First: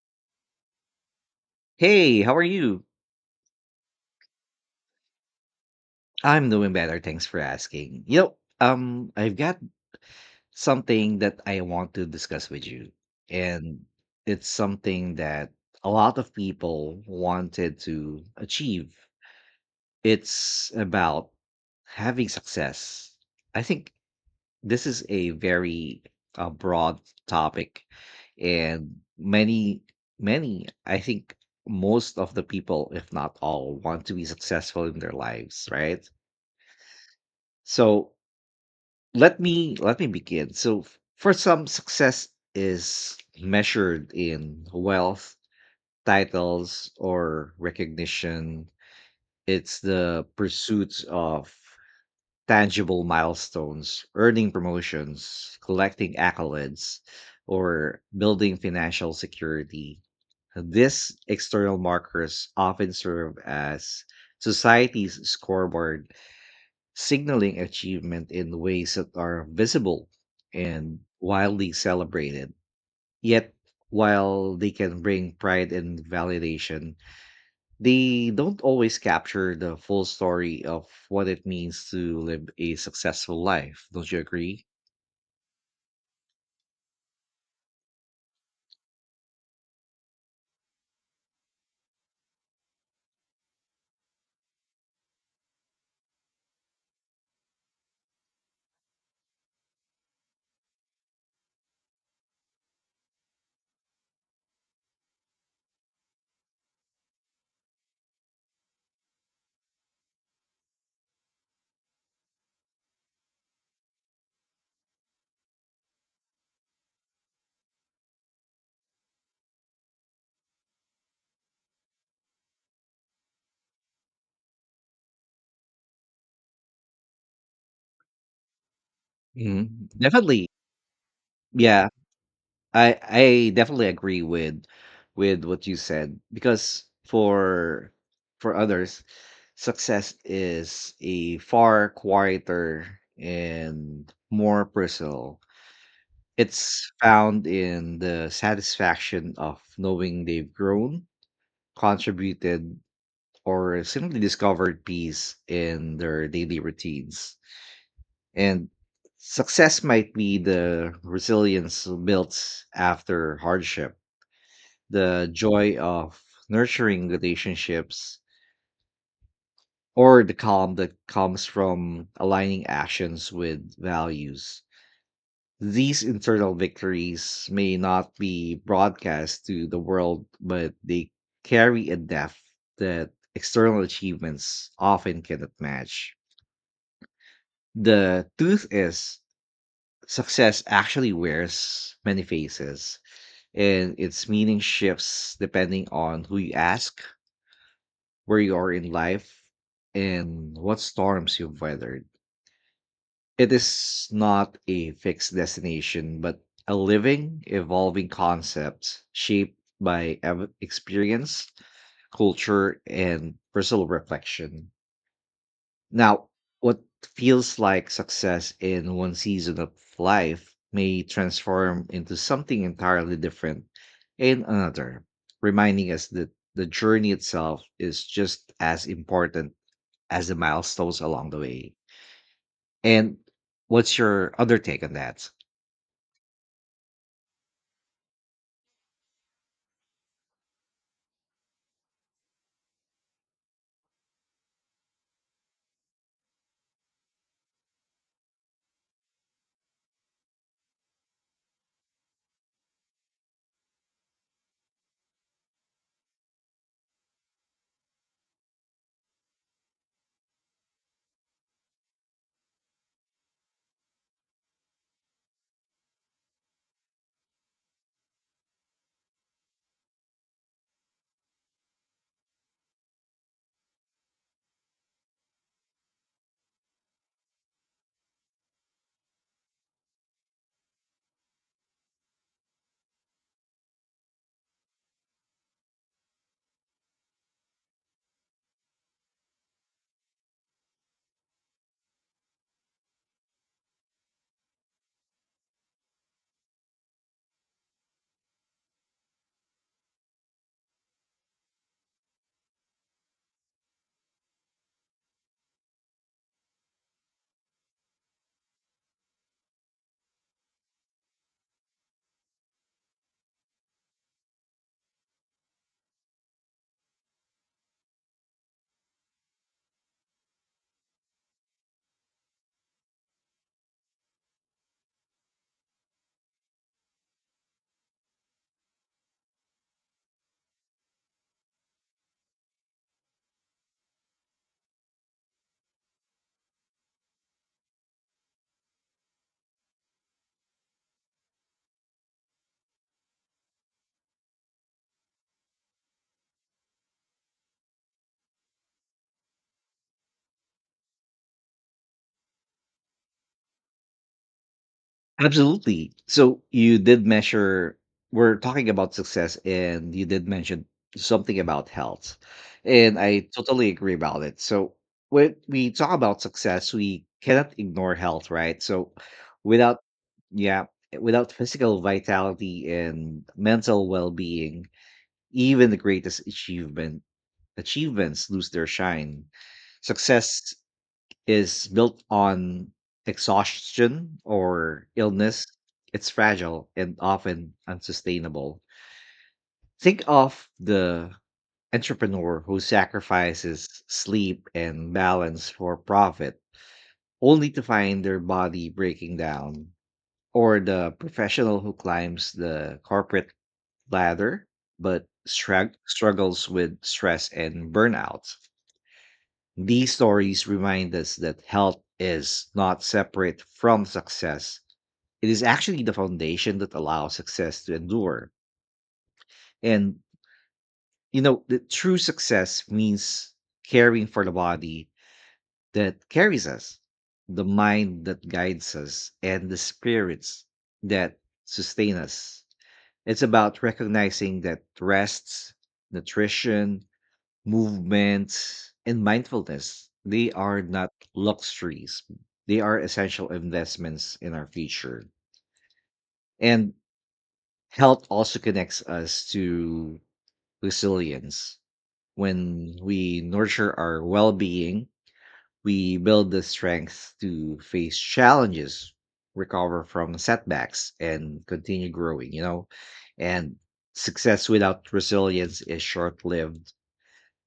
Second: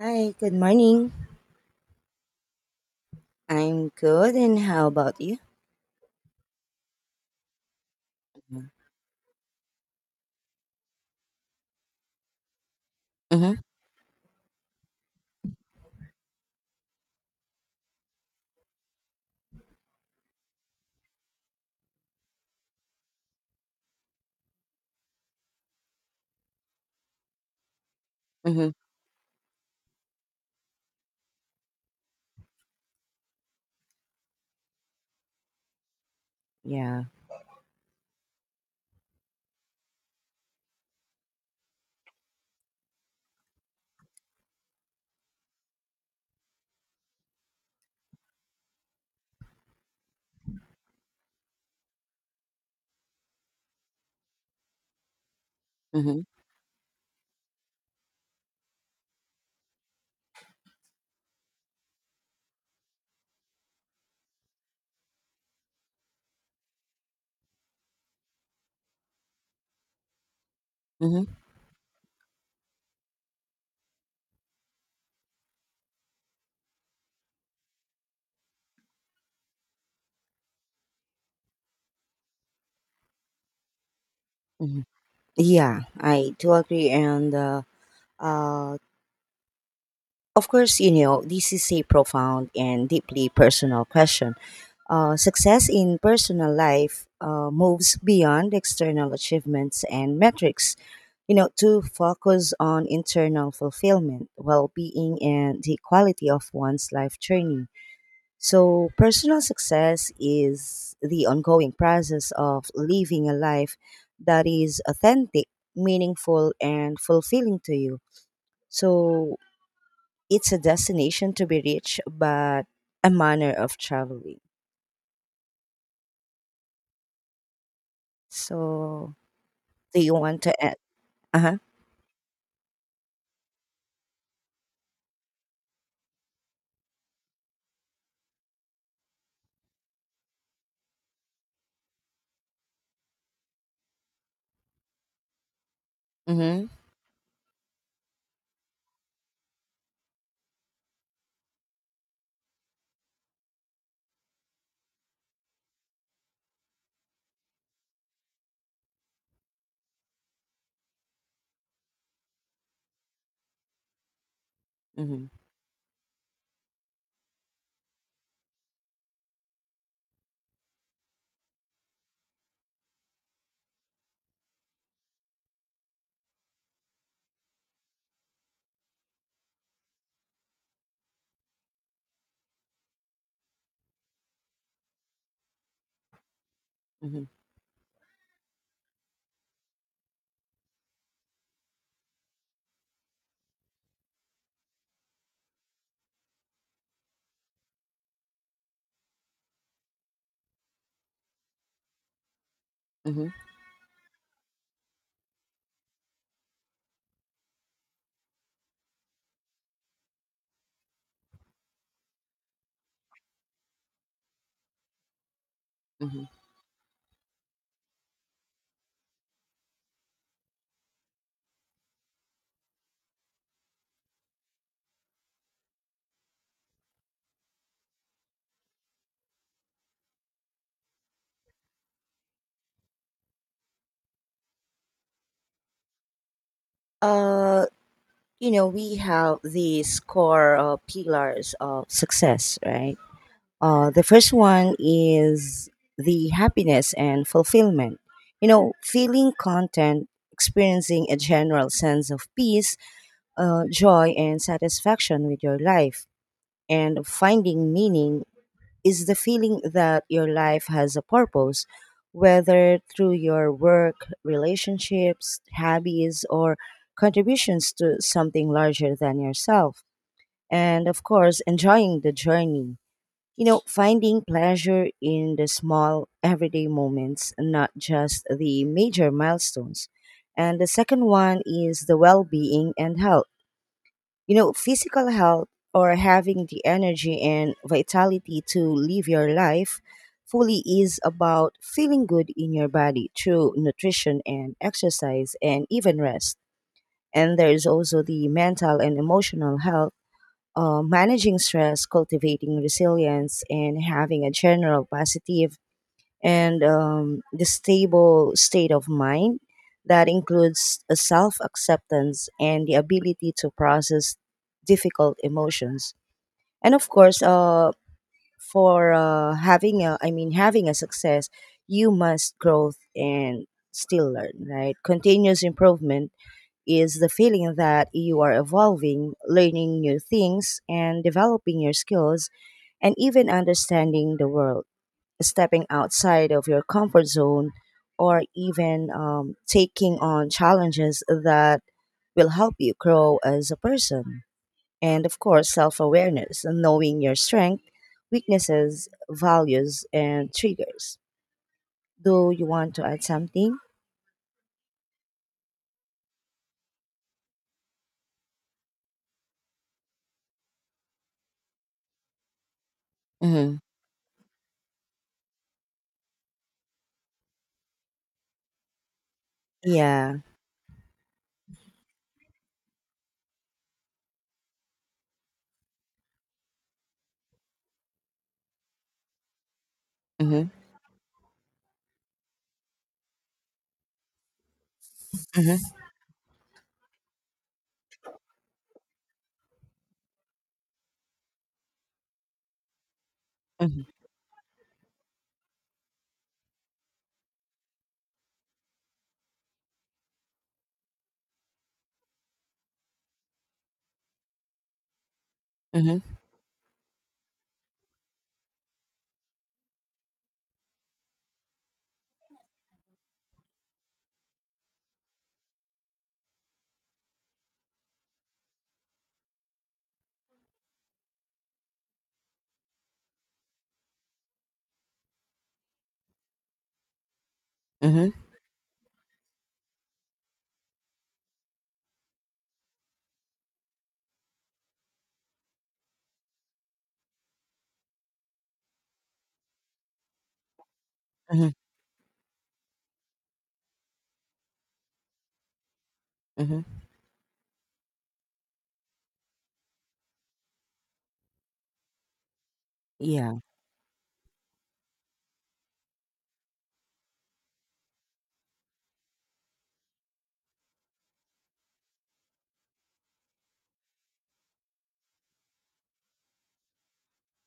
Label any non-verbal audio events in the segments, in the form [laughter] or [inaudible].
Hi, good morning. Hey, how are you? I'm good, and how about you? I'm doing better. Thanks for asking. I've got something that I want to discuss with you, Mm-hmm, and it's something that a lot of people wanted to achieve. It's about having success. I think this is a very broad topic, mm-hmm, and many, I think most of the people, if not all, want to be successful in their lives, right? yeah, So let me begin. So for some, success is measured in wealth, titles, or recognition. It's the pursuit of tangible milestones, earning promotions, collecting mm-hmm, accolades, or building financial security. These external markers often serve as society's scoreboard, signaling achievement in ways that are visible and mm-hmm, wildly celebrated. Yet, while they can bring pride and validation, they don't always capture the full story of what it means to live a successful life. Don't you agree? mm-hmm. Yeah, I do agree, and uh, of course, you know, this is a profound and deeply personal question. Success in personal life moves beyond external achievements and metrics, you know, to focus on internal fulfillment, well-being, and the quality of one's life journey. So, personal success is the ongoing process of living a life that is authentic, meaningful, and fulfilling to you. So, it's a destination to be reached, but a manner of traveling. So, Mhm. do you want Definitely. to add? Uh huh. Yeah, I definitely agree with what you said because for others, success is a far quieter and more personal. Mm It's found in the satisfaction of knowing they've grown, contributed, or simply discovered peace in their daily routines. And success might be the resilience built after hardship, hmm. Mm hmm. the joy of nurturing relationships, or the calm that comes from aligning actions with values. These internal victories may not be broadcast to the world, but they carry a depth that external achievements often cannot match. Mm hmm. The truth is, success actually wears many faces, and its meaning shifts depending on who you ask, where you are in life, and what storms you've weathered. Mm hmm. It is not a fixed destination, but a living, evolving concept shaped by experience, culture, and personal reflection. Hmm. Now, what feels like success in one season of life may transform into something entirely different in another, reminding us that the journey itself is just as important as the milestones along the way. And what's your other take on that? Uh, you know, we have these core pillars of success, right? The first one is the happiness and fulfillment. You know, feeling content, experiencing a general sense of peace, joy, and satisfaction with your life, and finding meaning is the feeling that your life has a purpose, whether through your work, relationships, hobbies, or contributions to something larger than yourself. And of course, enjoying the journey, you know, finding pleasure in the small everyday moments, not just the major milestones. And the second one is the well being and health. You know, physical health or having the energy and vitality to live your life fully is about feeling good in your body through nutrition and exercise and even rest. And there is also the mental and emotional health, managing stress, cultivating resilience, and having a general positive and the stable state of mind that includes a self acceptance and the ability to process difficult emotions. And of course, for having a, I mean, having a success, you must growth and still learn, right? Continuous improvement is the feeling that you are evolving, learning new things, and developing your skills, and even understanding the world, stepping outside of your comfort zone, or even taking on challenges that will help you grow as a person. And of course, self awareness, knowing your strength, weaknesses, values, and triggers. Do you want to add something? Absolutely. So you did measure, we're talking about success, and you did mention something about health. And I Hmm. totally agree about it. So when we talk about success, we cannot ignore health, right? So without, Yeah. yeah, without physical vitality and mental well being, even the greatest achievements lose their shine. Mm-hmm. Success is built on exhaustion or illness, it's fragile and often unsustainable. Think of the entrepreneur who sacrifices Mm-hmm. sleep and balance for profit, only to find their body breaking down, or the professional who climbs the corporate ladder but Mm-hmm. struggles with stress and burnout. These stories remind us that health is not separate from success. It is actually the foundation that allows success to endure. And, you know, the true success means caring for the body that carries us, the mind Mm-hmm. that guides us, and the spirits that sustain us. It's about recognizing that rests, nutrition, movements, and mindfulness, they are not luxuries, they are essential investments in our future. Mhm. And health also connects us to resilience. When we Yeah. nurture our well being, we build the strength to face challenges, recover from setbacks, and continue growing, you know? And success without resilience is short lived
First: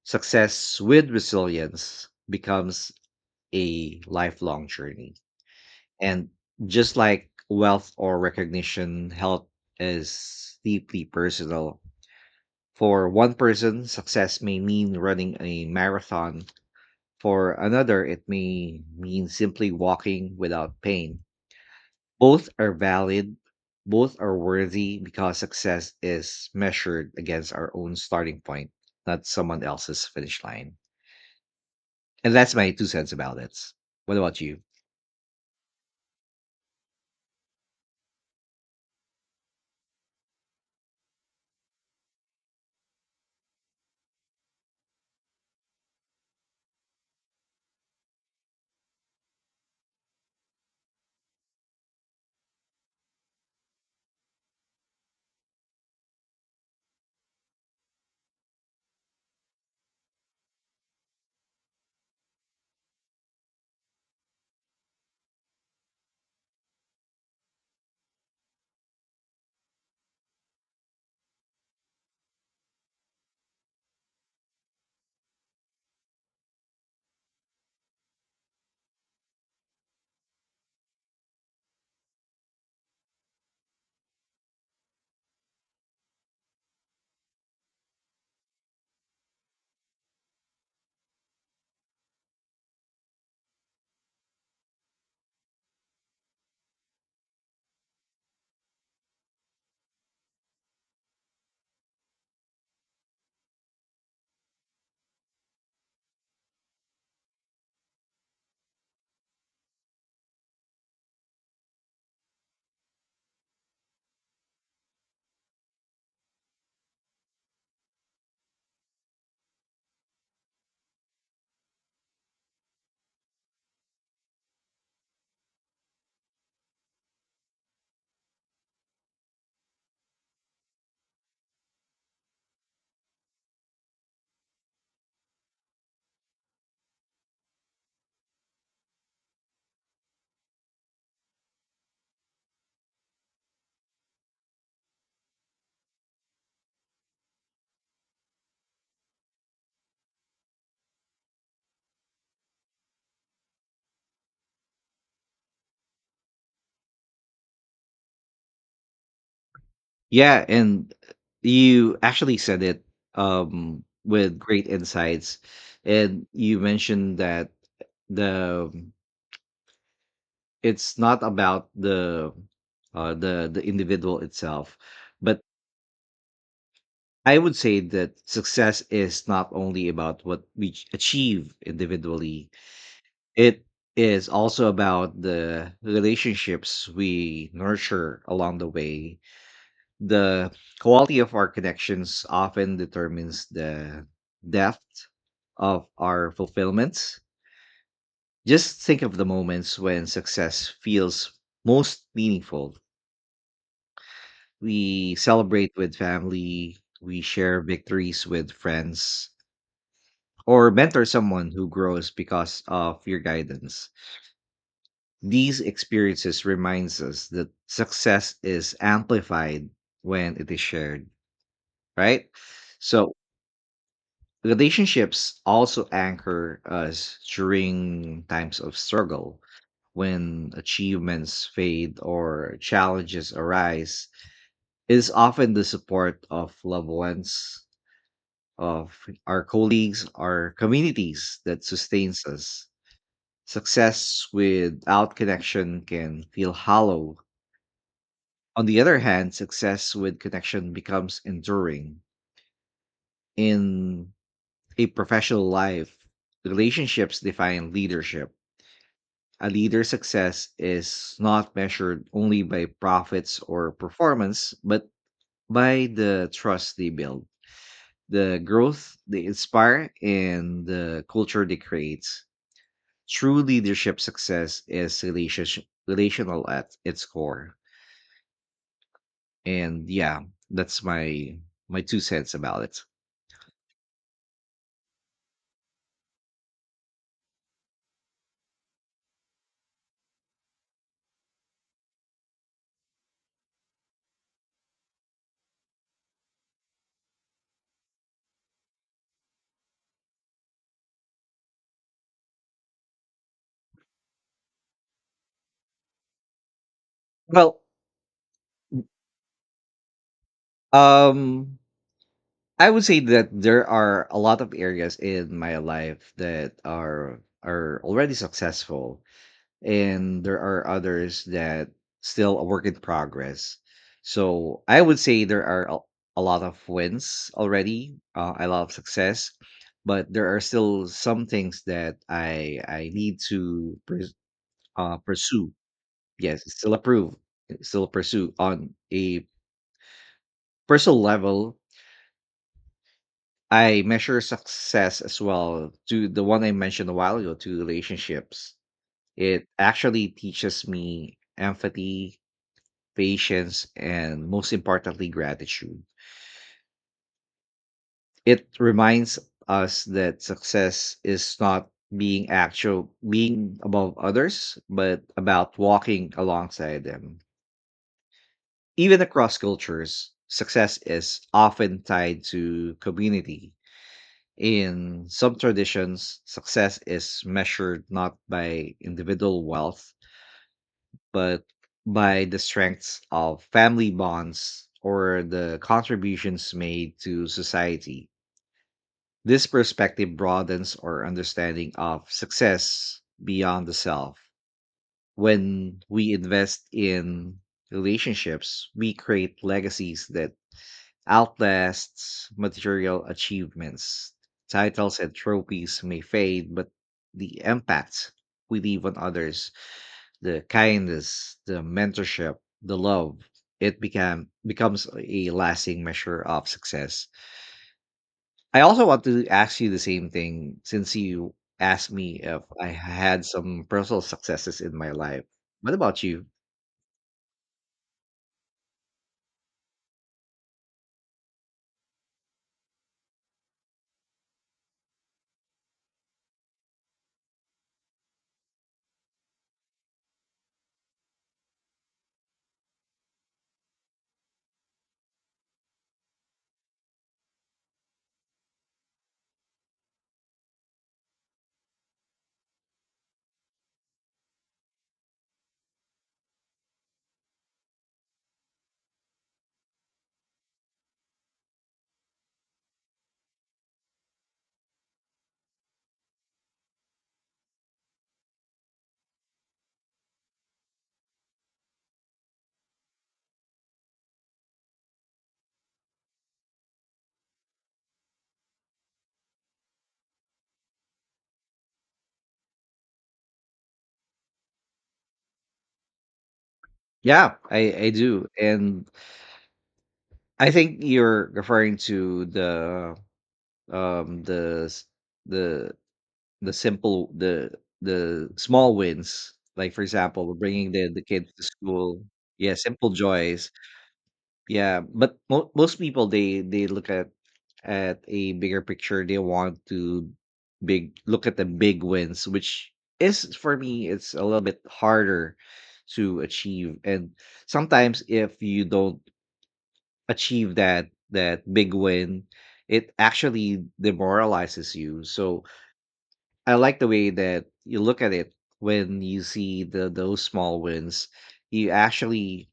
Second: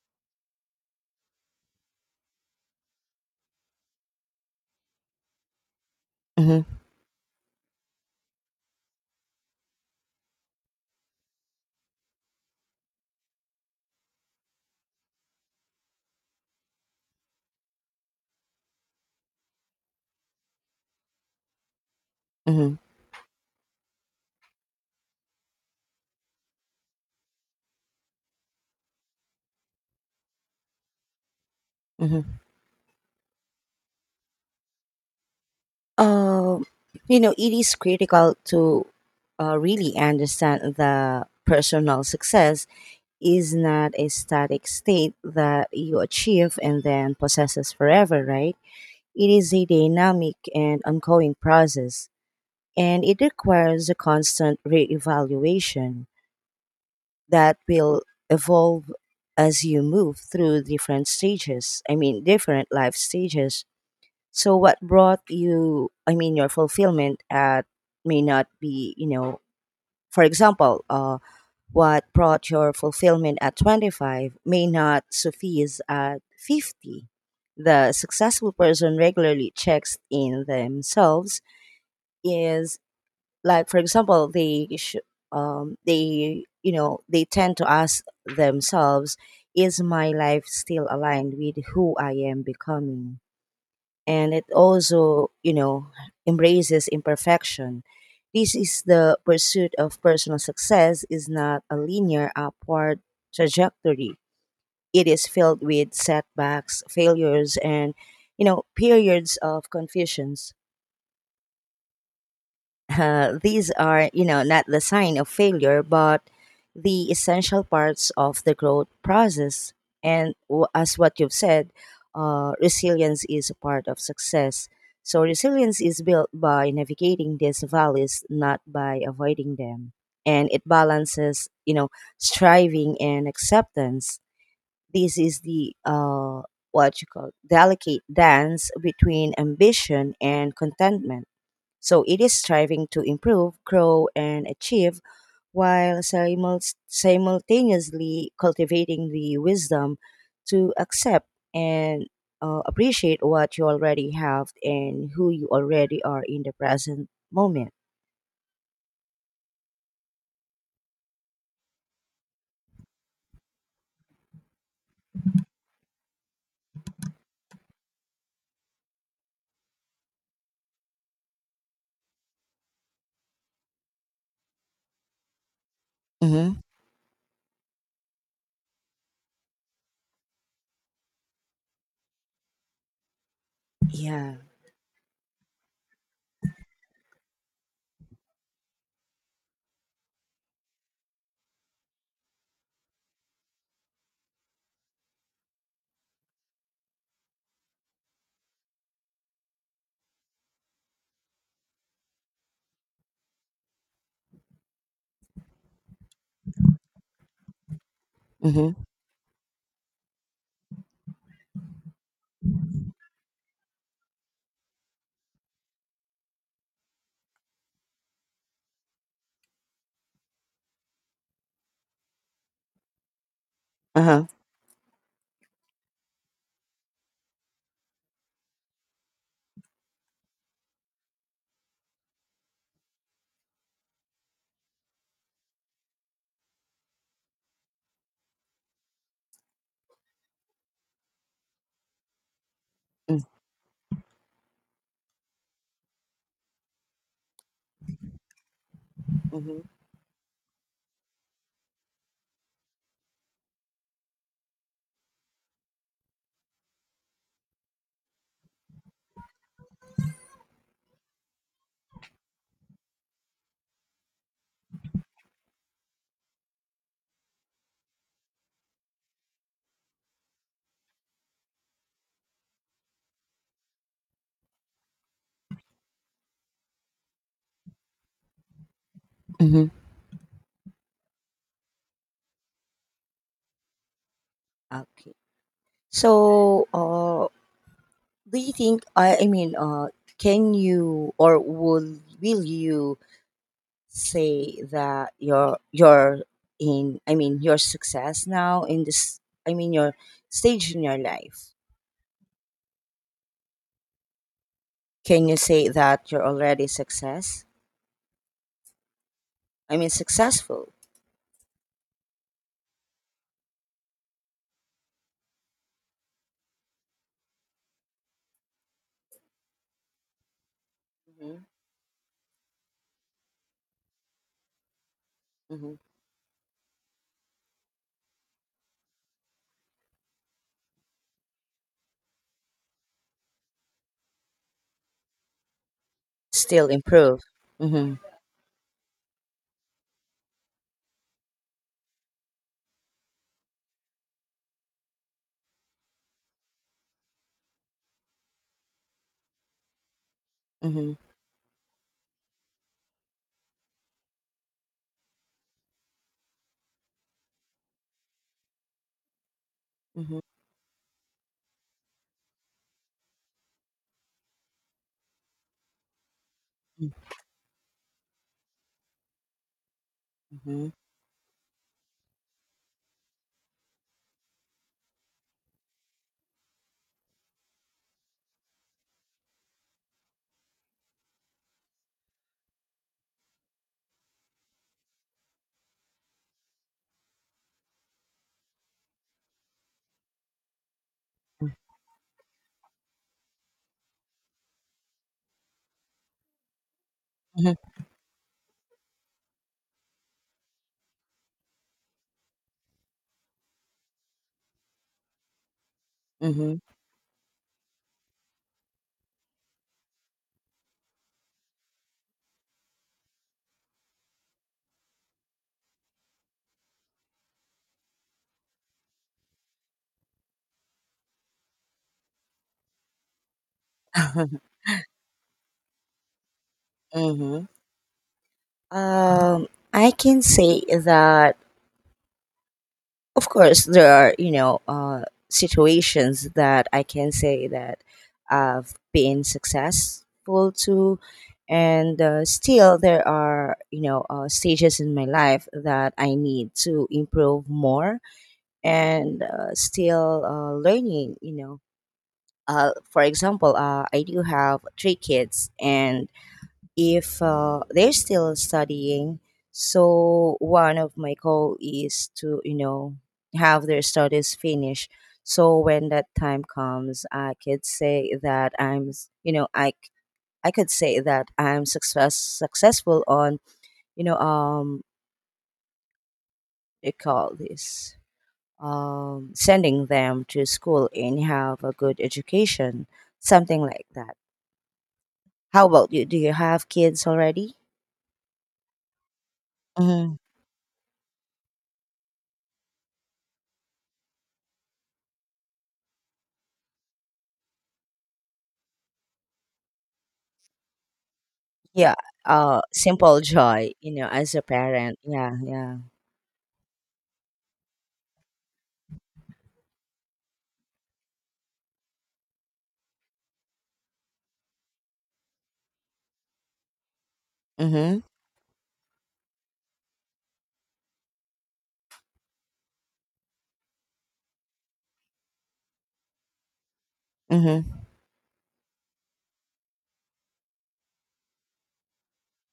Success with resilience becomes a lifelong journey. And Mhm. just like wealth or recognition, health is deeply personal. For one person, success may mean running a marathon. For another, it may mean simply walking without pain. Both are Mhm. valid, both are worthy because success is measured against our own starting point, not someone else's finish line. And Mhm. that's my two cents about it. What about you? Um, you know, it is critical to really understand that personal success is not a static state that you achieve and then possesses forever, right? It is a dynamic and ongoing process, and it requires a constant reevaluation that will evolve as you move through different stages. I mean, different life stages. So what brought you, I mean, your fulfillment at may not be, you know, for example, what brought your fulfillment at 25 may not suffice at 50. The successful person regularly checks in themselves is, like, for example, you know, they tend to ask themselves, is my life still aligned with who I am becoming? And it also, you know, embraces imperfection. This is the pursuit of personal success is not a linear upward trajectory. It is filled with setbacks, failures, and you know periods of confusions. These are, you know, not the sign of failure, but the essential parts of the growth process. And as what you've said, resilience is a part of success. So resilience is built by navigating these valleys, not by avoiding them. And it balances, you know, striving and acceptance. This is the what you call delicate dance between ambition and contentment, so it is striving to improve, grow, and achieve while simultaneously cultivating the wisdom to accept and appreciate what you already have and who you already are in the present moment. Yeah, and you actually said it with great insights, and you mentioned that the it's not about the individual itself, but Mm-hmm. I would say that success is not only about what we achieve individually. It is Yeah. also about the relationships we nurture along the way. The quality of our connections often determines the depth of our fulfillments. Just think of the moments when success feels most meaningful. We celebrate with family, we share victories with Mm-hmm. friends, or mentor someone who grows because of your guidance. These experiences reminds us that success is amplified when it is shared, right? So Uh-huh. relationships also anchor us during times of struggle when achievements fade or challenges arise. It is often the support of loved ones, of our colleagues, our communities that sustains us. Success without connection can feel hollow. On the other hand, Mm-hmm. success with connection becomes enduring. In a professional life, relationships define leadership. A leader's success is not measured only by profits or performance, but by the trust they build, the growth they inspire, and the culture they create. True leadership success is relational at its core. Mm-hmm. And yeah, that's my two cents about it. Okay. So, do you think I mean, can you or will you say that your in I mean your success now in this, I mean your stage in your life, can you say that you're already success, Well, I mean successful? um, I would say that there are a lot of areas in my life that are already successful and there are others Hmm. that still a work in progress. So I would say there are Hmm. A lot of wins already, a lot of success, but there are still some things that I need to pursue. Yes, Still still approve, improve. still Mm-hmm. pursue on a personal level. I measure success as well to the one I mentioned a while ago to relationships. It actually teaches Mm-hmm. me empathy, patience, and most importantly, gratitude. It reminds us Mm-hmm. that success is not being above others, but about walking alongside them. Even across cultures, Mm-hmm. success is often tied to community. In some traditions, success is measured not by individual wealth, but by the strengths of family bonds or the contributions made to society. This perspective broadens our understanding of success beyond the self. When we invest in relationships, we create legacies that outlasts material achievements. Titles and trophies may fade, Mm-hmm. but the impact we leave on others, the kindness, the mentorship, the love, it became becomes a lasting measure of success. I also want to ask you the same thing since you asked me if I had some personal Mm-hmm. successes in my life. What about you? [laughs] Um, I can say that of course there are you know situations that I can say that I've been successful to, and still there are you know stages in my life that I need to improve more, and still learning you know. For example, I do have three kids, and if they're still studying. So one of my goal is to you know have their studies finish. So when that time comes, I could say that you know I could say that I'm successful on you know they call this, sending them to school and have a good education, something like that. How about you? Do you have kids Yeah, already? I do. And Mm-hmm. I think you're referring to the s- the the simple the small wins, like for example bringing the kids to Yeah, school, yeah, simple simple joys. joy, you know, as a Yeah, parent. but Yeah, most yeah. people they look at a bigger picture. They want to big look at the big wins, which is for me it's a little bit harder to achieve. And Mm-hmm. sometimes if you don't achieve that big win, it actually demoralizes you. So I like the way that Mm-hmm. you look at it when you see the those small wins. You actually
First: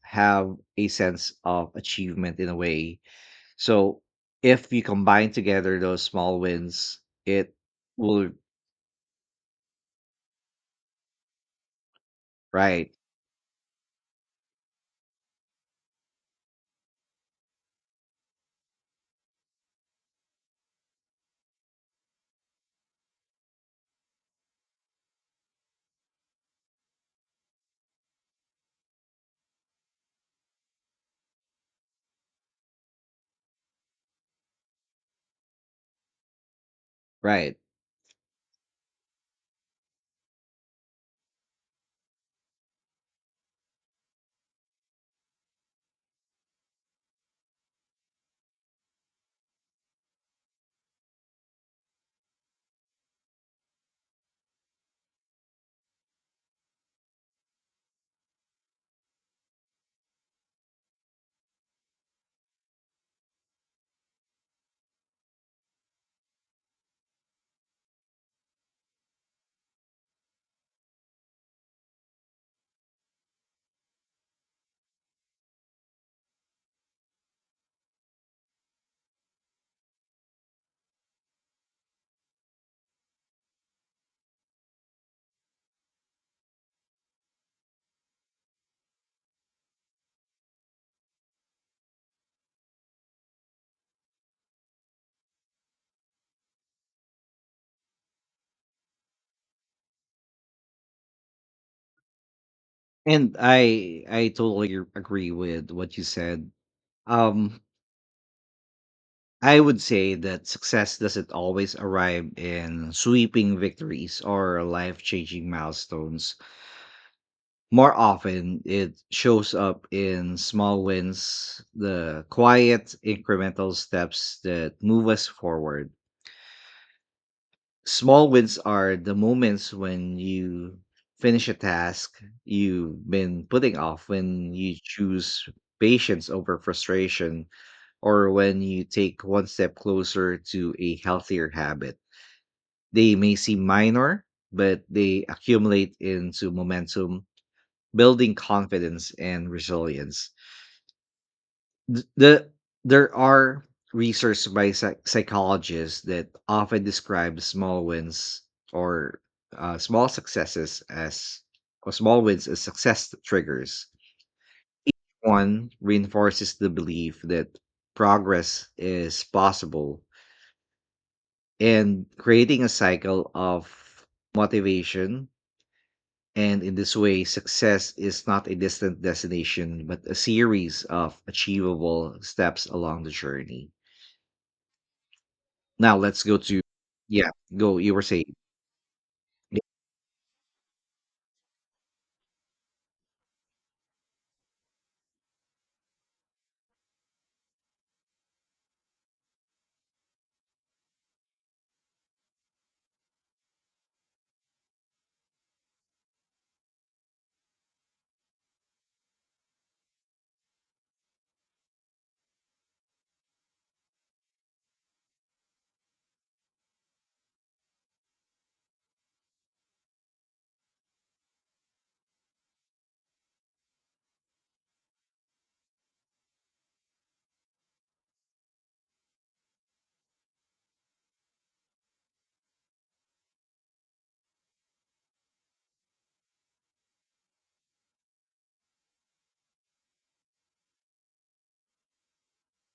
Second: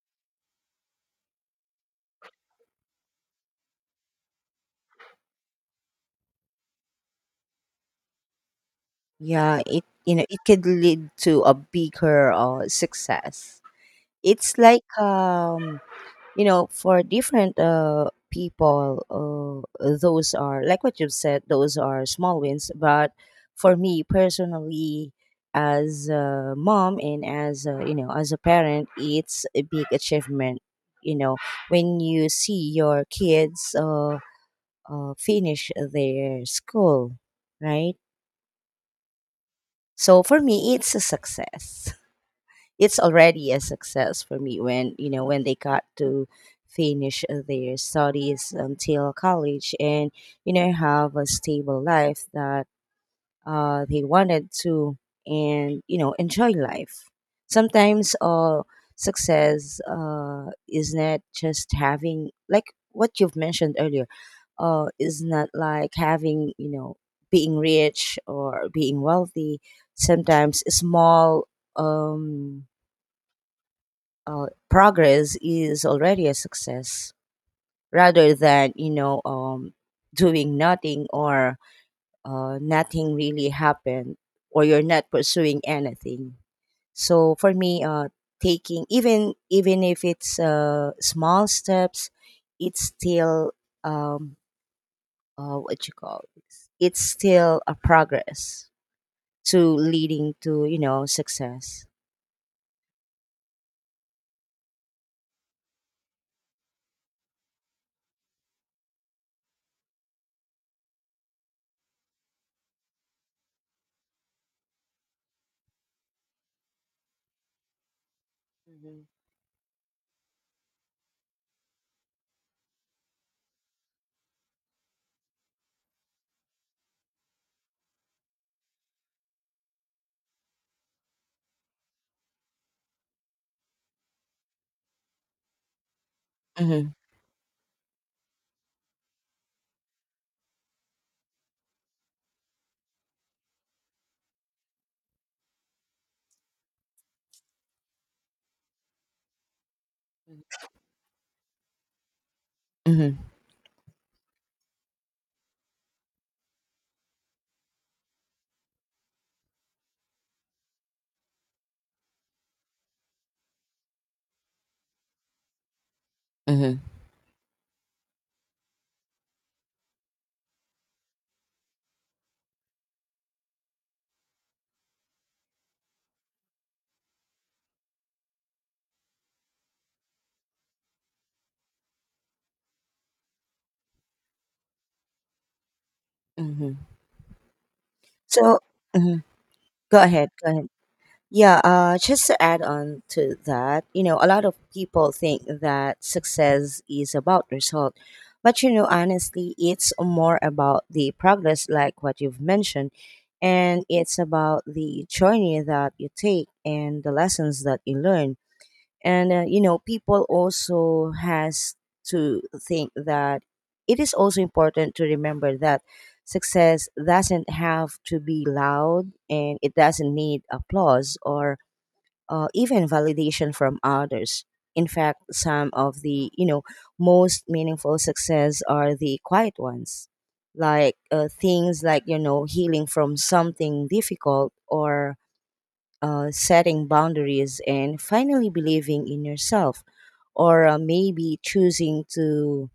have a sense of achievement in a way, so if you combine together those small wins, it will, Yeah, it you know, it could lead to a bigger right, success. It's like you know, for different people, those are like what you've said, those are small wins, but for me personally as a mom and as a, you know, as a parent, it's a big achievement, you know, when you see your kids finish their school, right. right? So for me, it's a success. [laughs] It's already a success for me when you know when they got to finish their studies until college, and you know have a stable life that they wanted to, and you know enjoy life. Sometimes success is not just having like what you've mentioned earlier, is not like having you know being rich or being wealthy. Sometimes small, um, progress, is already a success rather than you know doing nothing or nothing really happened, or you're not pursuing anything. So for me taking even if it's small steps, it's still um, what you call this, it's still a progress to leading to you know success. And I totally agree with what you said. Um I would say that success doesn't always arrive in sweeping victories or life-changing milestones. More often, it Mhm. shows up in small wins, the quiet incremental steps that move us forward. Small wins are the moments when you finish a task you've been putting off, when you choose patience over Hmm. frustration, or when you take one step closer to a healthier habit. They may seem minor, but they accumulate into momentum, building confidence and resilience. Th- the there Mhm. are research by psychologists that often describe small wins or uh, small successes as small wins as success triggers. One reinforces the Hmm. belief that progress is possible and creating a cycle of motivation. And in this way, success is not a distant destination, but a series of achievable steps along the journey. Now let's go Hmm. to, Hmm. yeah, go, you were saying. So, mhm. Yeah. Go ahead, go ahead. Yeah, just to add on to that, you know, a lot of people think that success is about result. But, you know, honestly, it's more about the progress, like what you've mentioned. And it's about the journey that you take and the lessons that you learn. And, you know, people also has to think that it is also important to remember that success doesn't have to be loud and it doesn't need applause or, even validation from others. In fact, some of the you know most meaningful success are the quiet ones, like things like you know healing from something difficult, or setting boundaries and finally believing in yourself, or maybe choosing to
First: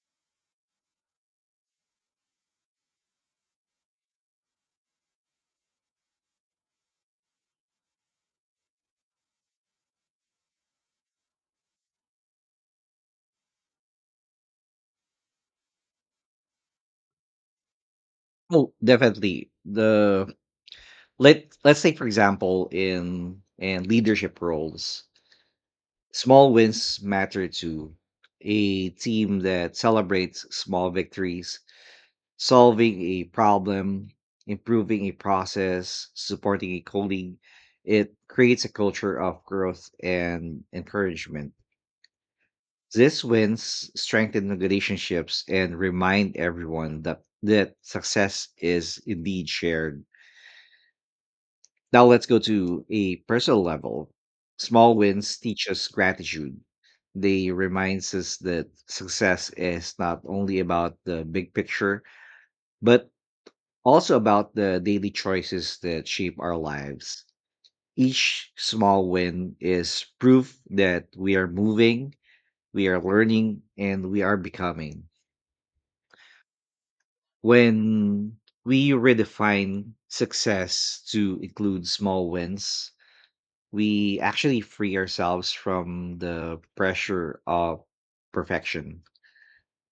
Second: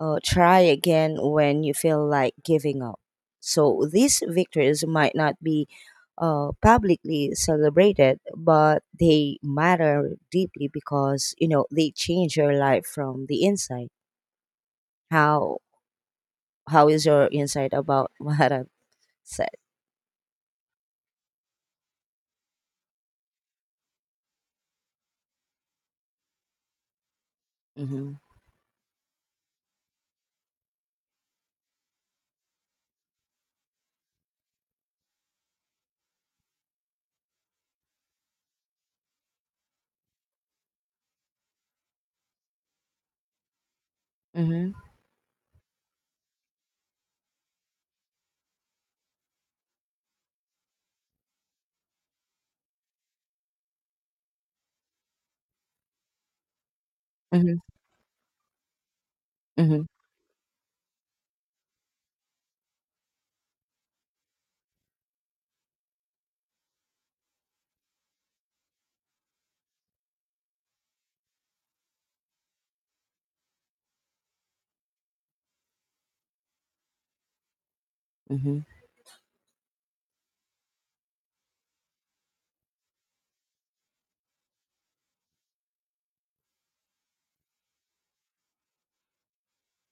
try again when you feel like giving up. So these victories might not be publicly celebrated, but they matter deeply because you know they change your life from the inside. How how is your insight about [laughs] what I've Oh, said? definitely. The, let's say for example in leadership roles, small wins matter to Mm-hmm. a team that celebrates small victories, solving a problem, improving a process, supporting a colleague. It creates a culture of growth and encouragement. These wins strengthen Mm-hmm. relationships and remind everyone that success is indeed shared. Now let's go to a personal level. Small wins teach us gratitude. They Mm-hmm. reminds us that success Mm-hmm. is not only about the big picture, but also about the daily choices that shape our lives. Each small win is proof that we are moving, we are learning, and we are becoming. When Mm-hmm. we redefine success to include small wins, we actually free ourselves from the pressure of perfection.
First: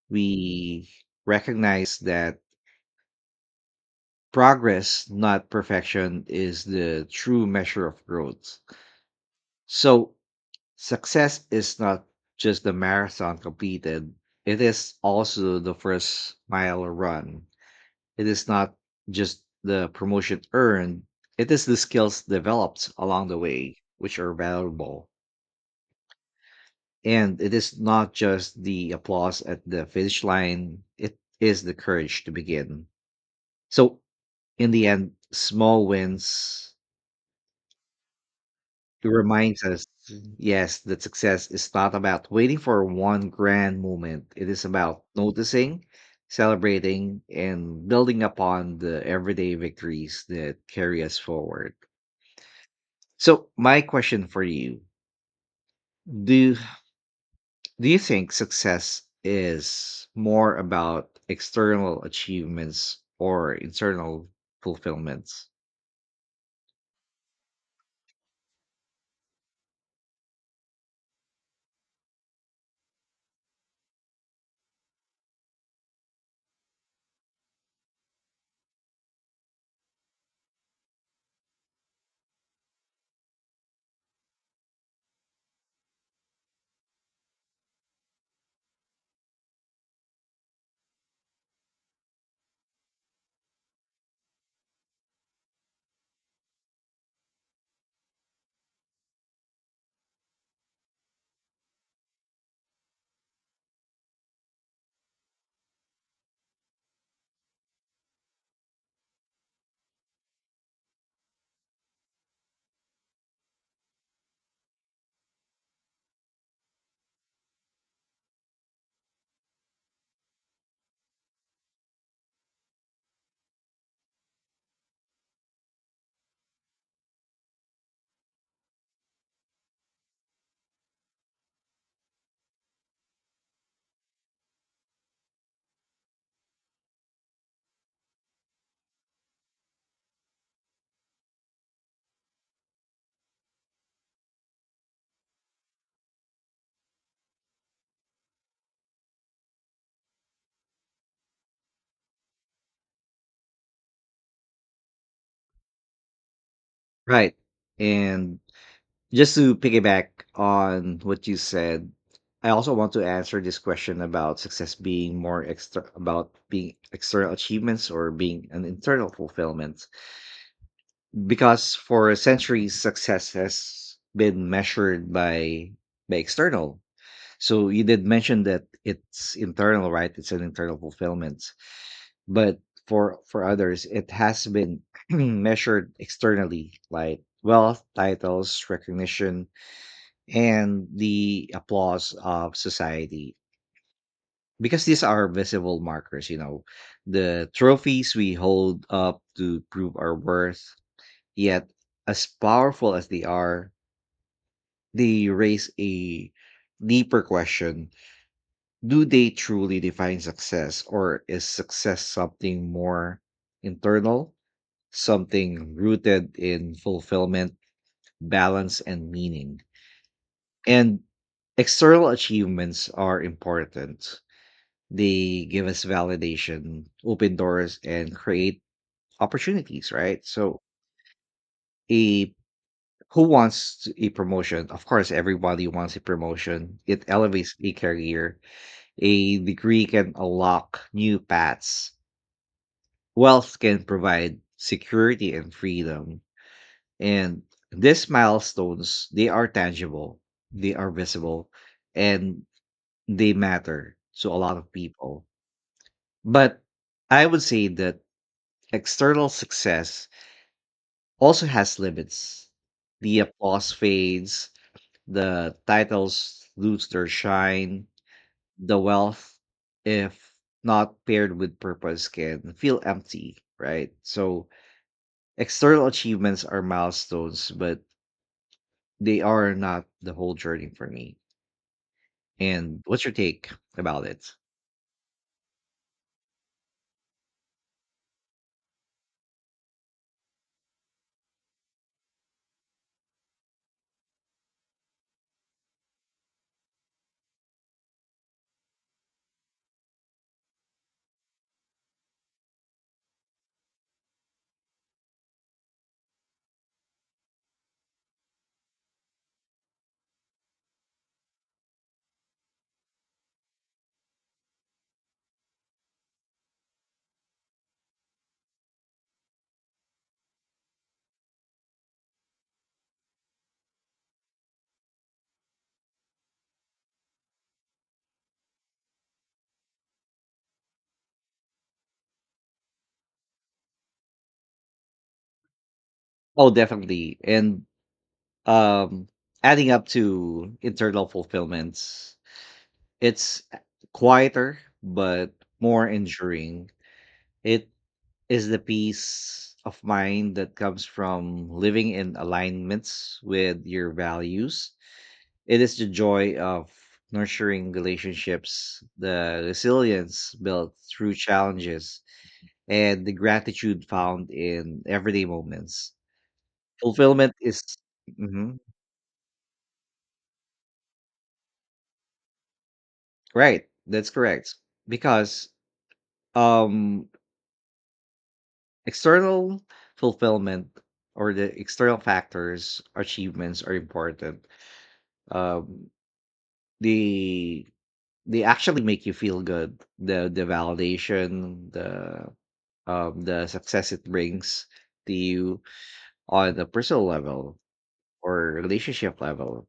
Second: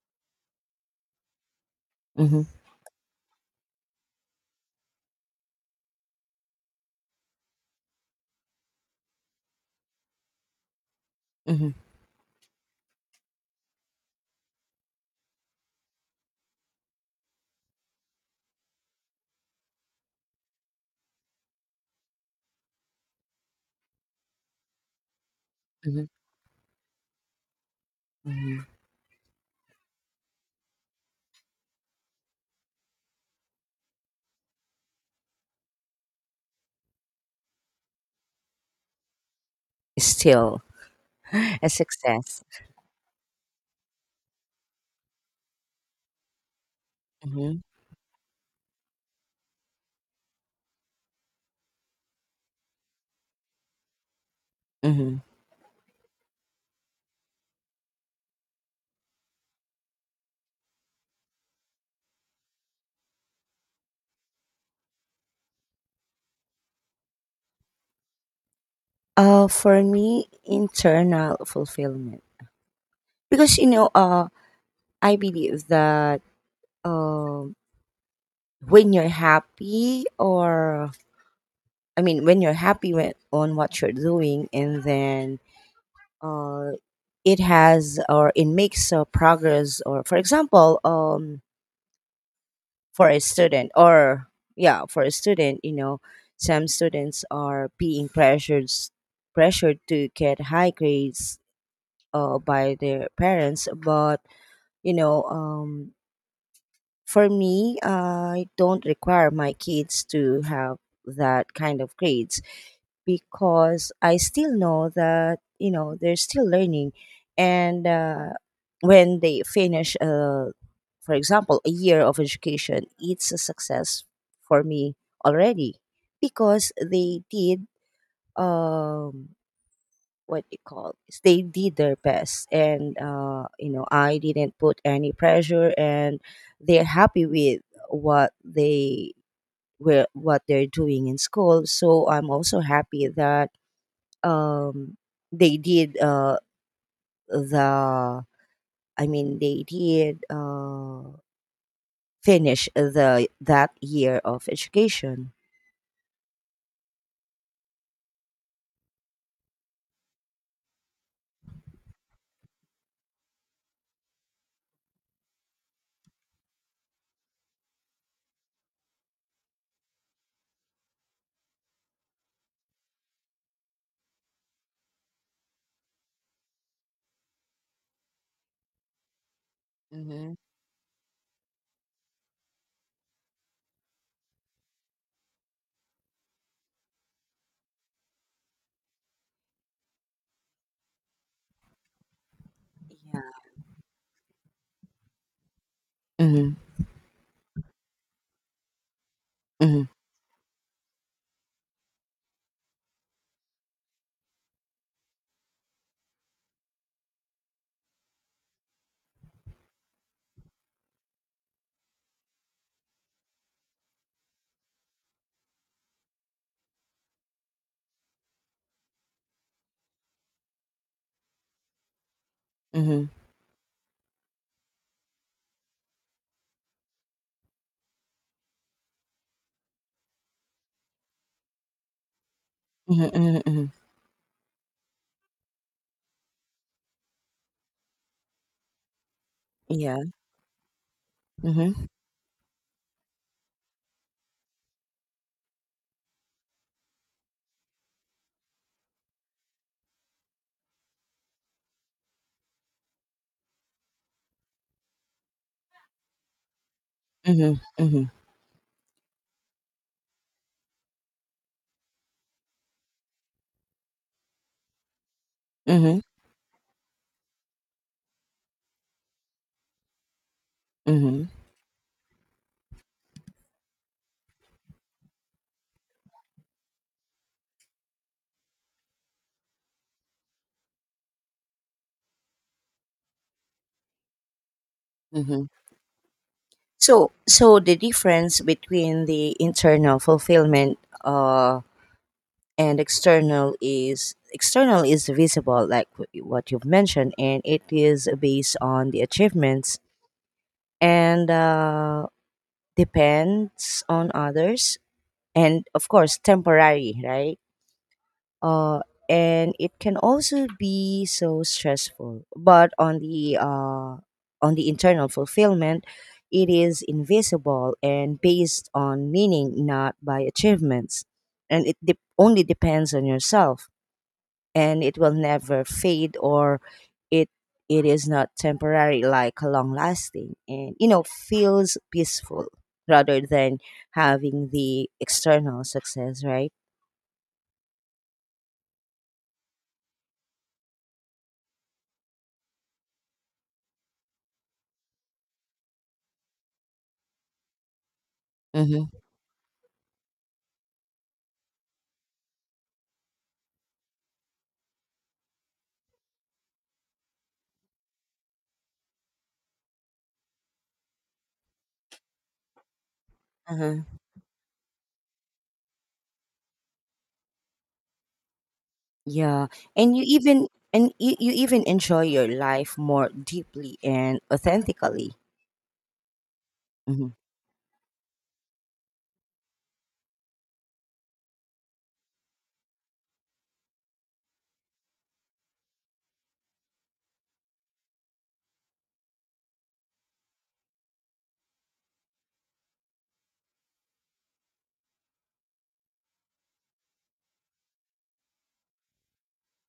We recognize that Mm-hmm. progress, not perfection, is the true measure of growth. So, success Mm-hmm. is not just the marathon completed, it is also the first mile run. It is not just the promotion earned, it is the skills developed along the way, which are valuable. Mm-hmm. And it is not just Mm-hmm. the applause at the finish line, it is the courage to begin. So, in the end, small wins reminds us, Still yes, that success [laughs] a is not about success. waiting for one grand moment, it is about noticing, celebrating, Mm-hmm. and building upon the everyday victories that carry us forward. So my question for you, Mm-hmm. do do you think success is more about external achievements or internal fulfillments? For me, internal fulfillment. Because, you know, I believe that um when you're happy, or I mean, when you're happy with, on what you're doing, and then uh, it has or it makes progress. Or, for example, for a student, or yeah, for a student, you know, some students are being pressured to get high grades by their parents, but you know, for me, I don't require my kids to have that kind of grades because I still know that, you know, they're still learning. And when they finish, for example, a year of education, it's a success for me already because they did. Um, what you call this, they did their best and you know I didn't put any pressure and they're happy with what they what they're doing in school so I'm also happy that um they did the, I mean they did finish the that year of education. Right. And just to piggyback on what you said, I also want to answer this question about success being more extra about being external achievements or being an internal fulfillment. Because for centuries success has been measured by external. So you did mention that it's internal, right? It's Mm-hmm. an internal fulfillment. But for others, it has been [clears throat] measured externally, like wealth, titles, recognition, and the applause of Yeah. society. Because these are visible markers, you mm-hmm. know, the trophies we hold up to Mm-hmm. prove our worth. Yet, as powerful as they are, they raise a deeper question: do they truly define success, or is success something more internal, something rooted in fulfillment, balance, and meaning? And external achievements Mm-hmm. are important. They give us validation, open doors, and create opportunities, right? So a Mm-hmm. who Mm-hmm. wants a promotion? Of course everybody wants a promotion. It elevates a career. A degree Yeah. can unlock new Mm-hmm. paths. Wealth can provide security and freedom. And these milestones, they are tangible, they are visible, and they matter to a lot of people. But I would Mm-hmm. say that Mm-hmm. external success also has limits. The applause fades, the Mm-hmm. titles lose their shine, the wealth, if not Mm-hmm. paired with purpose, can feel empty, right? So external achievements are milestones, but they are not the whole journey for me. And what's your take about it? Mm-hmm. So, so the difference between the internal fulfillment and external is visible, like what you've mentioned, and it is based on the achievements and depends on others, and of course, temporary, right? uh, and it can also be so stressful. But on the internal fulfillment, it is invisible and based on meaning, not by achievements, and it only depends on yourself. And it will never fade, or it it is not temporary, like long lasting, and you know feels peaceful rather than having the external success, Oh, right? definitely. And um adding up to internal fulfillments, it's quieter but more enduring. It is the Mm-hmm. peace of mind that comes from living in alignments with your values. It is the joy of nurturing relationships, the resilience built through challenges, and the Uh-huh. gratitude found in everyday moments. Fulfillment is Mhm. Yeah. And you even, and you even enjoy your life more Right. deeply That's and correct. authentically. Because um, Mm-hmm. external fulfillment or the external factors, achievements are important. Um, they They actually make you feel good. The validation, the success it brings to you on a personal level or relationship level.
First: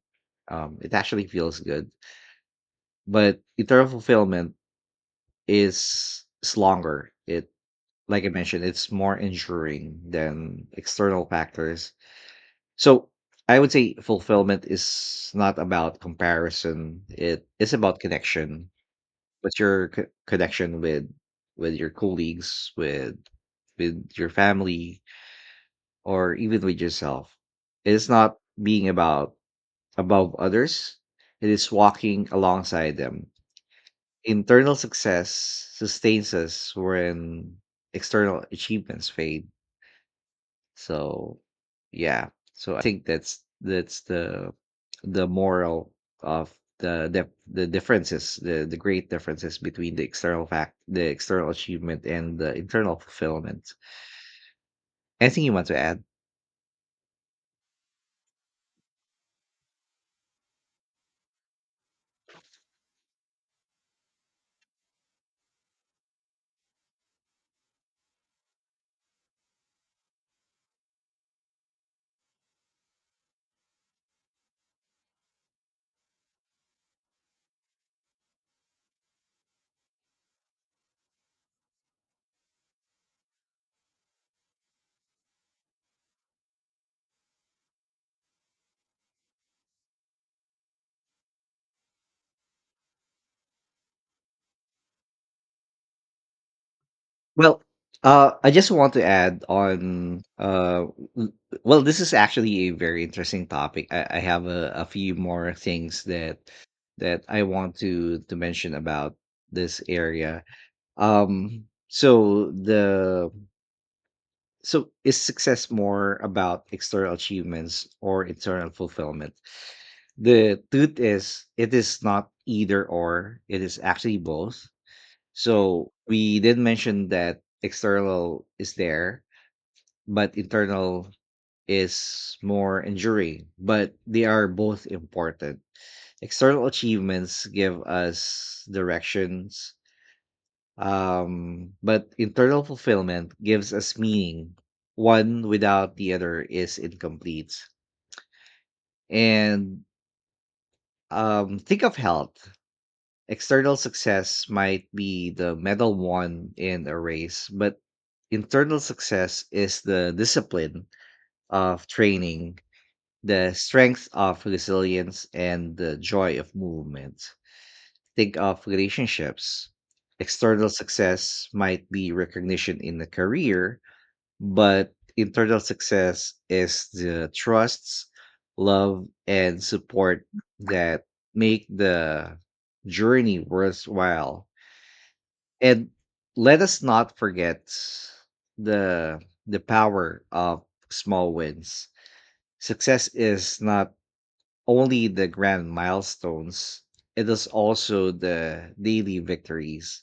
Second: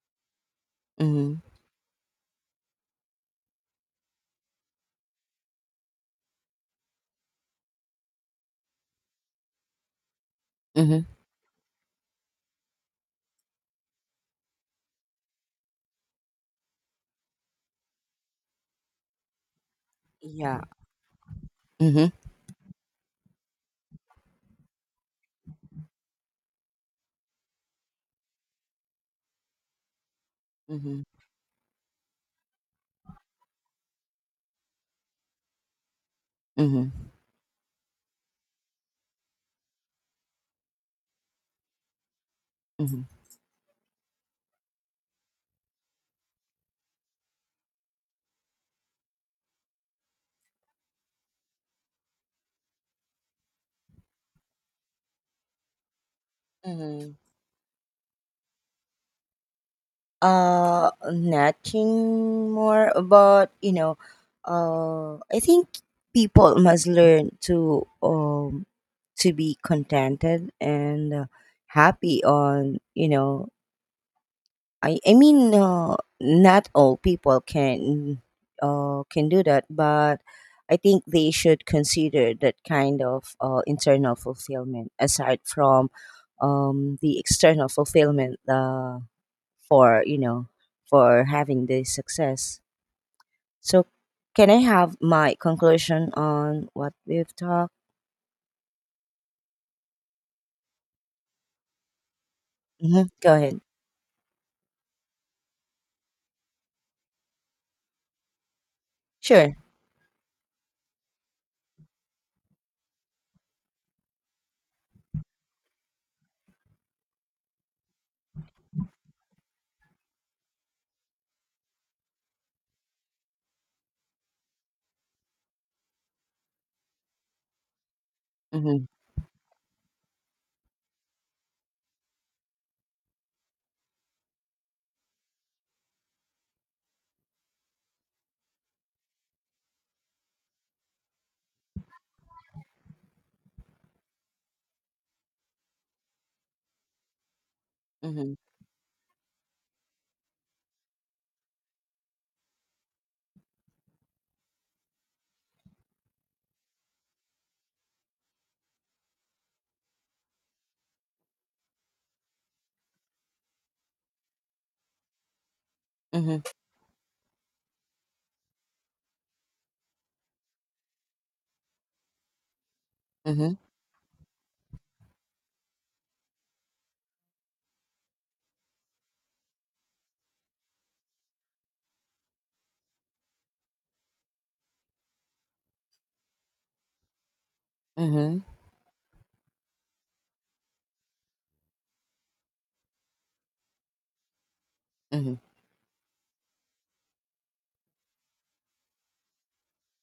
It actually Mm-hmm. feels good. But eternal fulfillment is longer. It, like I mentioned, it's more enduring than Mm-hmm. external factors. So I would say fulfillment is not about comparison. It is about connection. Yeah. Connection with your Mm-hmm. colleagues, with your family, or even with yourself? It is not being about above others. Mm-hmm. It is walking alongside them. Internal success sustains us Mm-hmm. when external achievements fade. So yeah. So I Mm-hmm. think that's the moral of the differences, the great differences between the external achievement and the internal fulfillment. Anything you want to add? Mm-hmm. Nothing more about, you know, I think people must learn to be contented and happy on, you know, I mean, not all people can do that, but I think they should consider that kind of internal fulfillment aside from the external fulfillment for you know for having the success. So, can I have my conclusion on what we've Well, talked? I just want to add on. W- well, this is actually a very Hmm. Go interesting ahead. topic. I have a few more things that that I want to mention about Sure. this area. Um, so the so is success more about external achievements or internal fulfillment? The truth is, it is not either or. It is actually both. So we did mention that external is Mm-hmm. there, but internal is more enduring. But they are both important. External achievements give us directions. But internal fulfillment gives us meaning. One without the other is incomplete. Mm-hmm. And think of health. External success might be the medal won in a race, but internal success is the discipline of training, the strength of resilience, and the joy Mm-hmm. of movement. Think of relationships. External success might be recognition in a Mm-hmm. career, but internal success is the trusts, love, and support that make the journey worthwhile. And let us not forget Mm-hmm. the the power of small wins. Success is not only the Mm-hmm. grand milestones, it is also the daily victories:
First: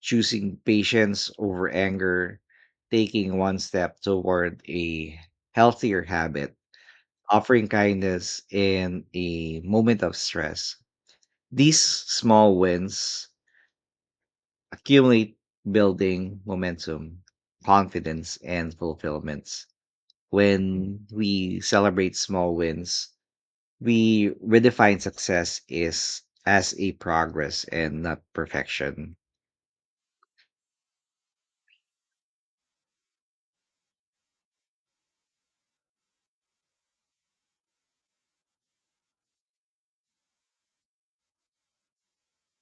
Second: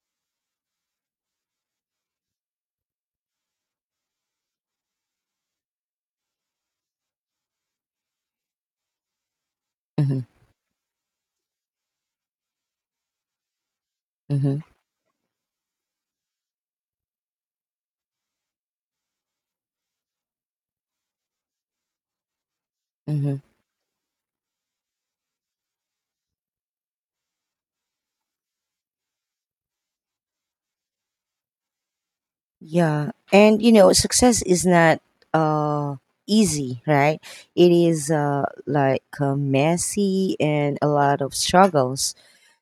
choosing patience over anger, taking one step toward a healthier habit, offering kindness in a moment of Mm-hmm. stress. These small wins accumulate, building momentum, confidence, and fulfillments. When we celebrate small wins, Mm-hmm. we redefine success is as a progress and not perfection. Yeah, and you know, success is not uh easy, right? It is like messy and a lot of struggles.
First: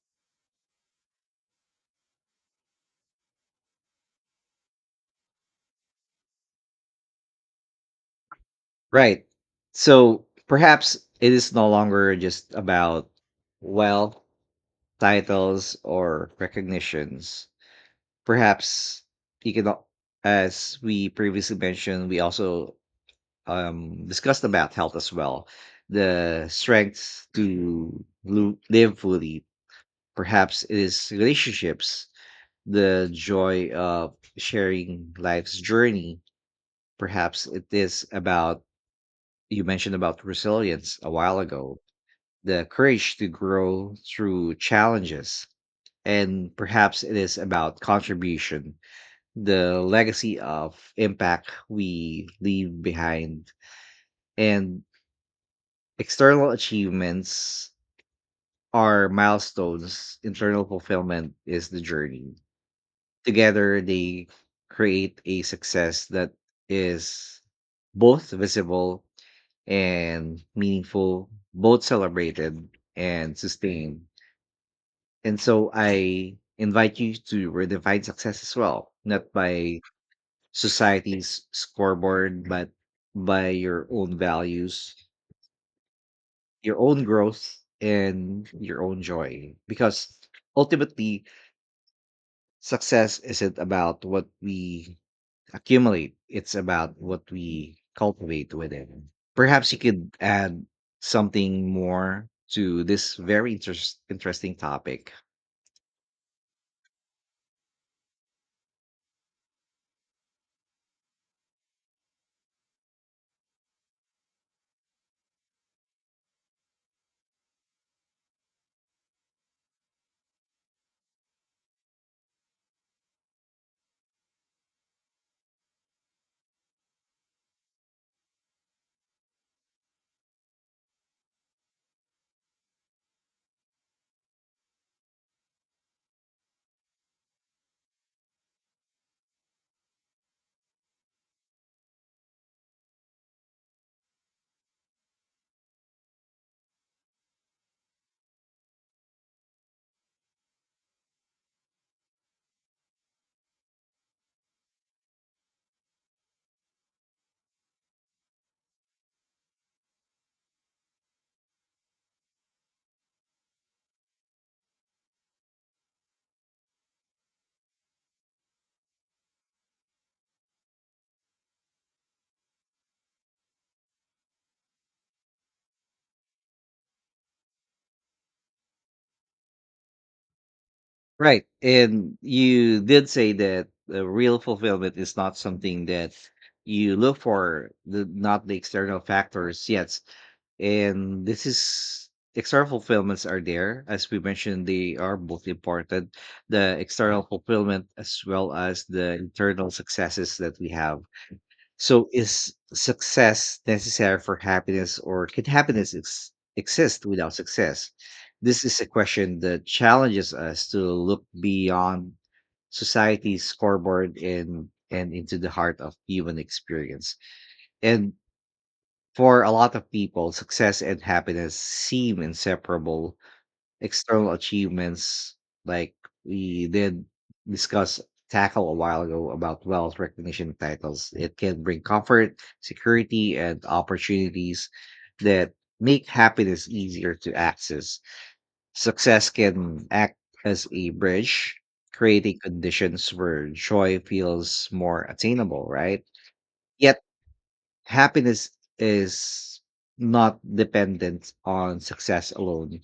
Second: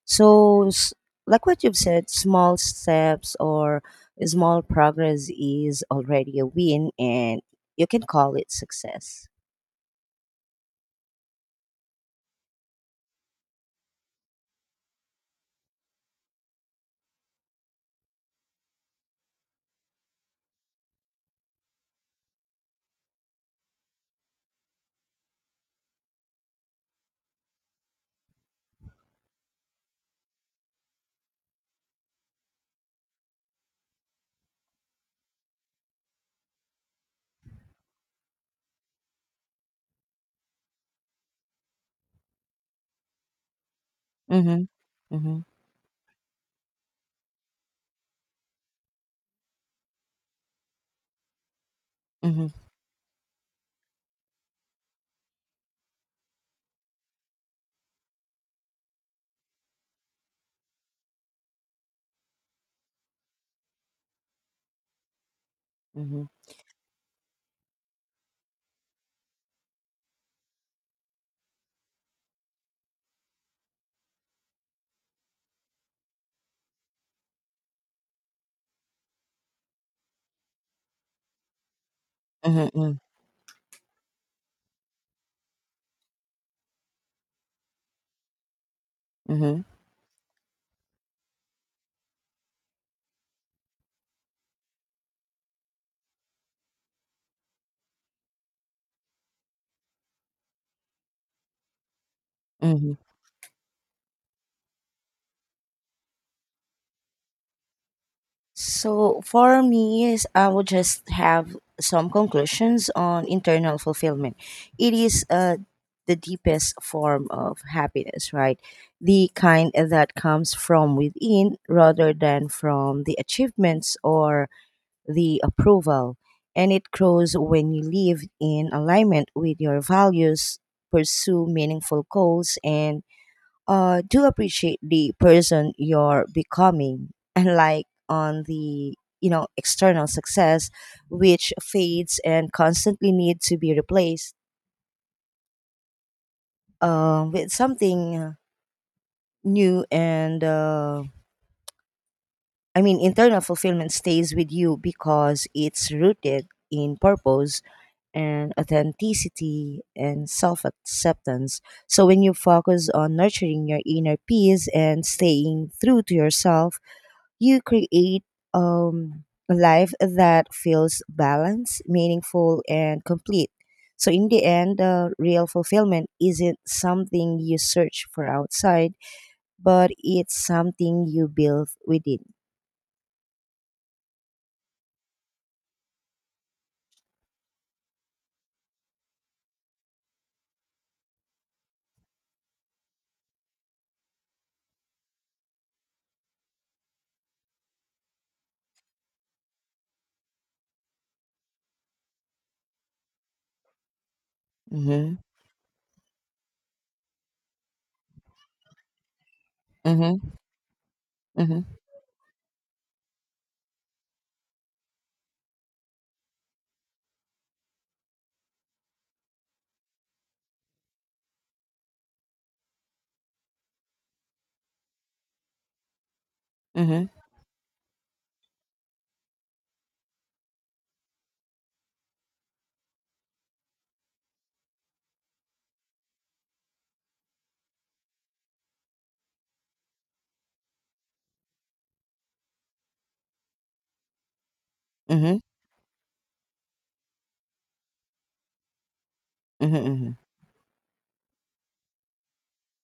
So, like what you've said, small steps or small progress is already a win, and you can call it Right. success. So perhaps it is no longer just about wealth, titles, or recognitions. Perhaps you can, al- as we previously mentioned, we also discussed about health as well. The strengths to live fully. Perhaps it is relationships, the joy of sharing life's journey. Perhaps it is about, you mentioned about resilience a while ago, the courage to grow through Mm-hmm. Mm-hmm. challenges. And perhaps it is about contribution, the legacy of impact we Mm-hmm. leave behind. And external achievements are milestones, internal fulfillment is the journey. Together, they create a success Mm-hmm. that is both visible and meaningful, both celebrated and sustained. And so I invite you to redefine success as well, not by society's scoreboard, but Mm-hmm. by your own values, your own growth, and your own joy. Mm-hmm. Because ultimately, success isn't about what we accumulate, it's about what we cultivate within. Perhaps you could add something more to Mm-hmm. this very interesting topic. So for me, is I would just have some conclusions on internal fulfillment. It is the deepest form of happiness, right? The kind that comes from within rather than from the achievements or the approval. And it grows when you live in alignment with your values, pursue meaningful goals, and do appreciate the person you're becoming, and like on the you know external success which fades and constantly need to be replaced with something new, and internal fulfillment stays with you because it's rooted in purpose and authenticity and self-acceptance. So when you focus on nurturing your inner peace and staying true to yourself, you create um, a life that feels balanced, meaningful, and complete. So, in the end, real fulfillment isn't something you search for outside, but it's something you Right. build And within. you did say that the real fulfillment is not something that you look for, not the external factors yet. And this is external fulfillments are there. As we mentioned, they are both important, the external fulfillment as well as the internal successes that we have. So is success necessary for happiness, Mm-hmm. or can happiness exist without success? This is a question that Mm-hmm. challenges us to look Mm-hmm. beyond society's scoreboard and into the heart of human experience. And for a lot of people, success and happiness seem inseparable. External achievements, like we did discuss tackle a while ago, about wealth, recognition, titles. It can bring comfort, security, and opportunities that make happiness easier to access. Success can act as a bridge, creating conditions where joy feels more Mm-hmm. attainable, right? Yet happiness is Mm-hmm. Mm-hmm. not dependent on success alone.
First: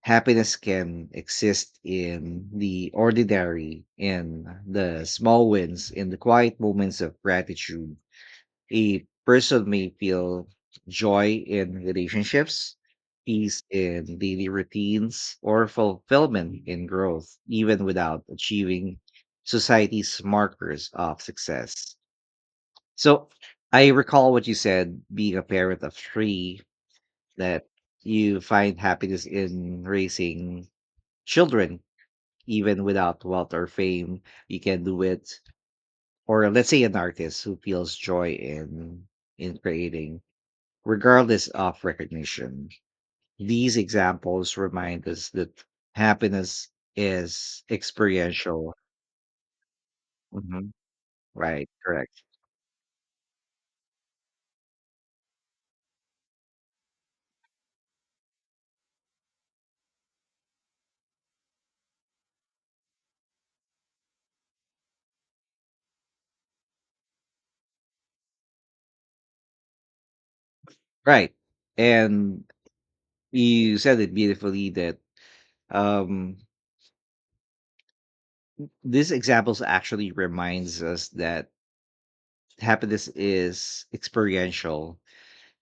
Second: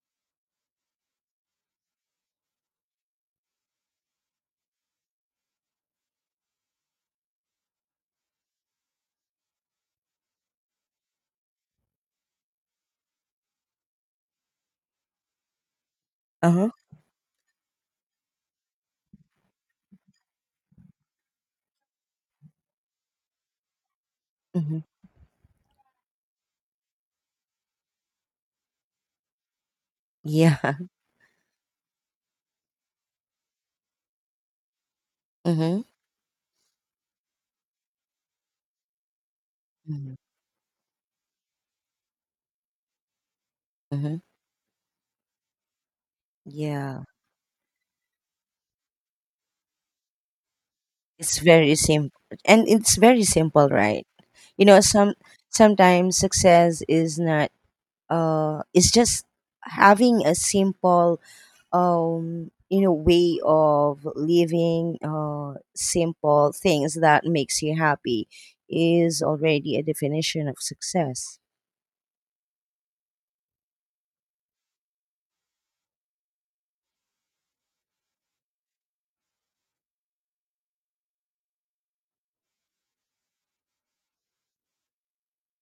Happiness can exist in the ordinary, in the small wins, in the quiet moments of gratitude. A person may feel joy in relationships, peace in daily routines, or fulfillment Uh-huh. in growth, even without achieving society's markers of success. So I recall what you Mm-hmm. said, being a parent of three, that you find happiness in Yeah. raising [laughs] children, even without wealth or fame, you can do it. Mm-hmm. Or let's say an artist who feels joy in Mm-hmm. creating, regardless of recognition. These Mm-hmm. examples remind us that happiness Yeah. is experiential. Mhm. It's Right, very simple. correct. And it's very simple, right? You know, sometimes success is not it's just having a simple, you know way of living, simple things that makes you happy is already a definition of Right. success. And you said it beautifully that um these examples actually reminds us that happiness is experiential.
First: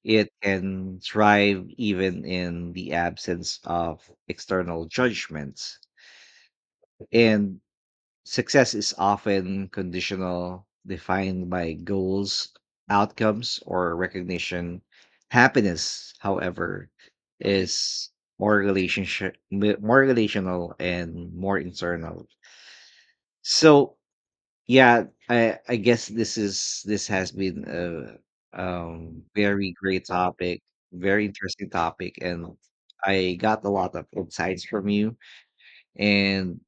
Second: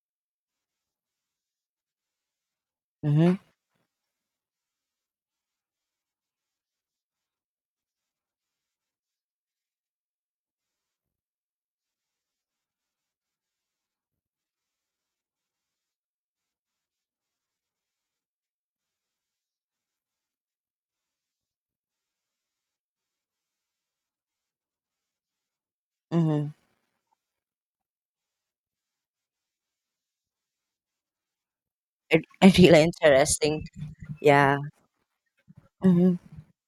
It can thrive even in the Mm-hmm. absence of external judgments. And success is often conditional, defined by goals, outcomes, or recognition. Happiness, however, is more relationship, more relational and more internal. So, yeah, I guess Mm-hmm. This has been a very great topic, very interesting topic, It, [laughs] and it's really I interesting. got a lot of Yeah. insights from you. Mm-hmm. And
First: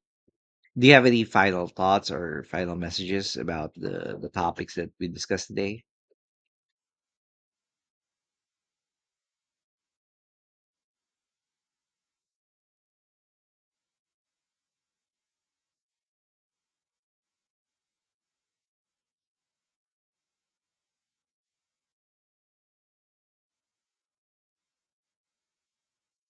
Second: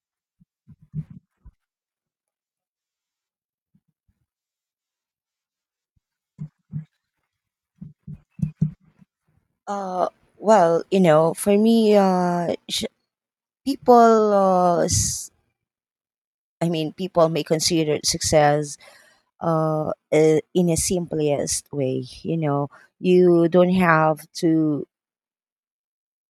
do you have any final thoughts or final messages about the topics that we discussed today? uh, well you know for me people, I mean people may consider success in a simplest way. You know, you don't have to,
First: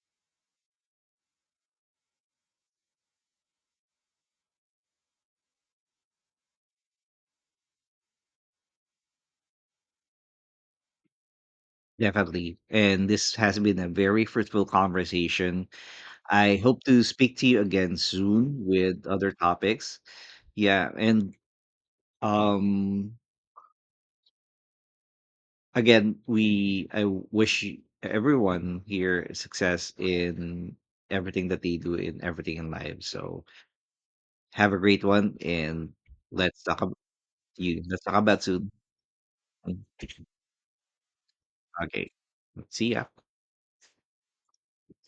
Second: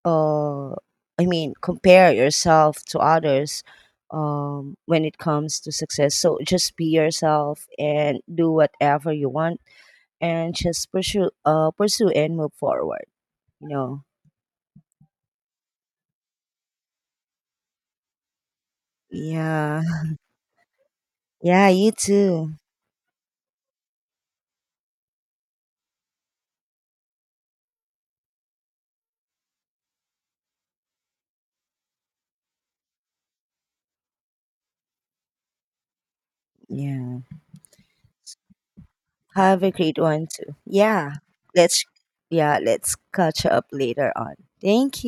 uh, I mean, compare yourself to others when it comes to success. So just be yourself and do whatever you want and just pursue, pursue and move Definitely. forward, And this has you been a know. very fruitful conversation. I hope to speak to you again soon with other Yeah. topics. Yeah, and Yeah, you too. um again, we I wish you- everyone here success in everything that they do, in everything in life. So have a great one and let's talk about Yeah. you. Let's talk about soon. Have a great [laughs] one too. Yeah. Let's, Okay. yeah, See let's ya. catch up later on. Thank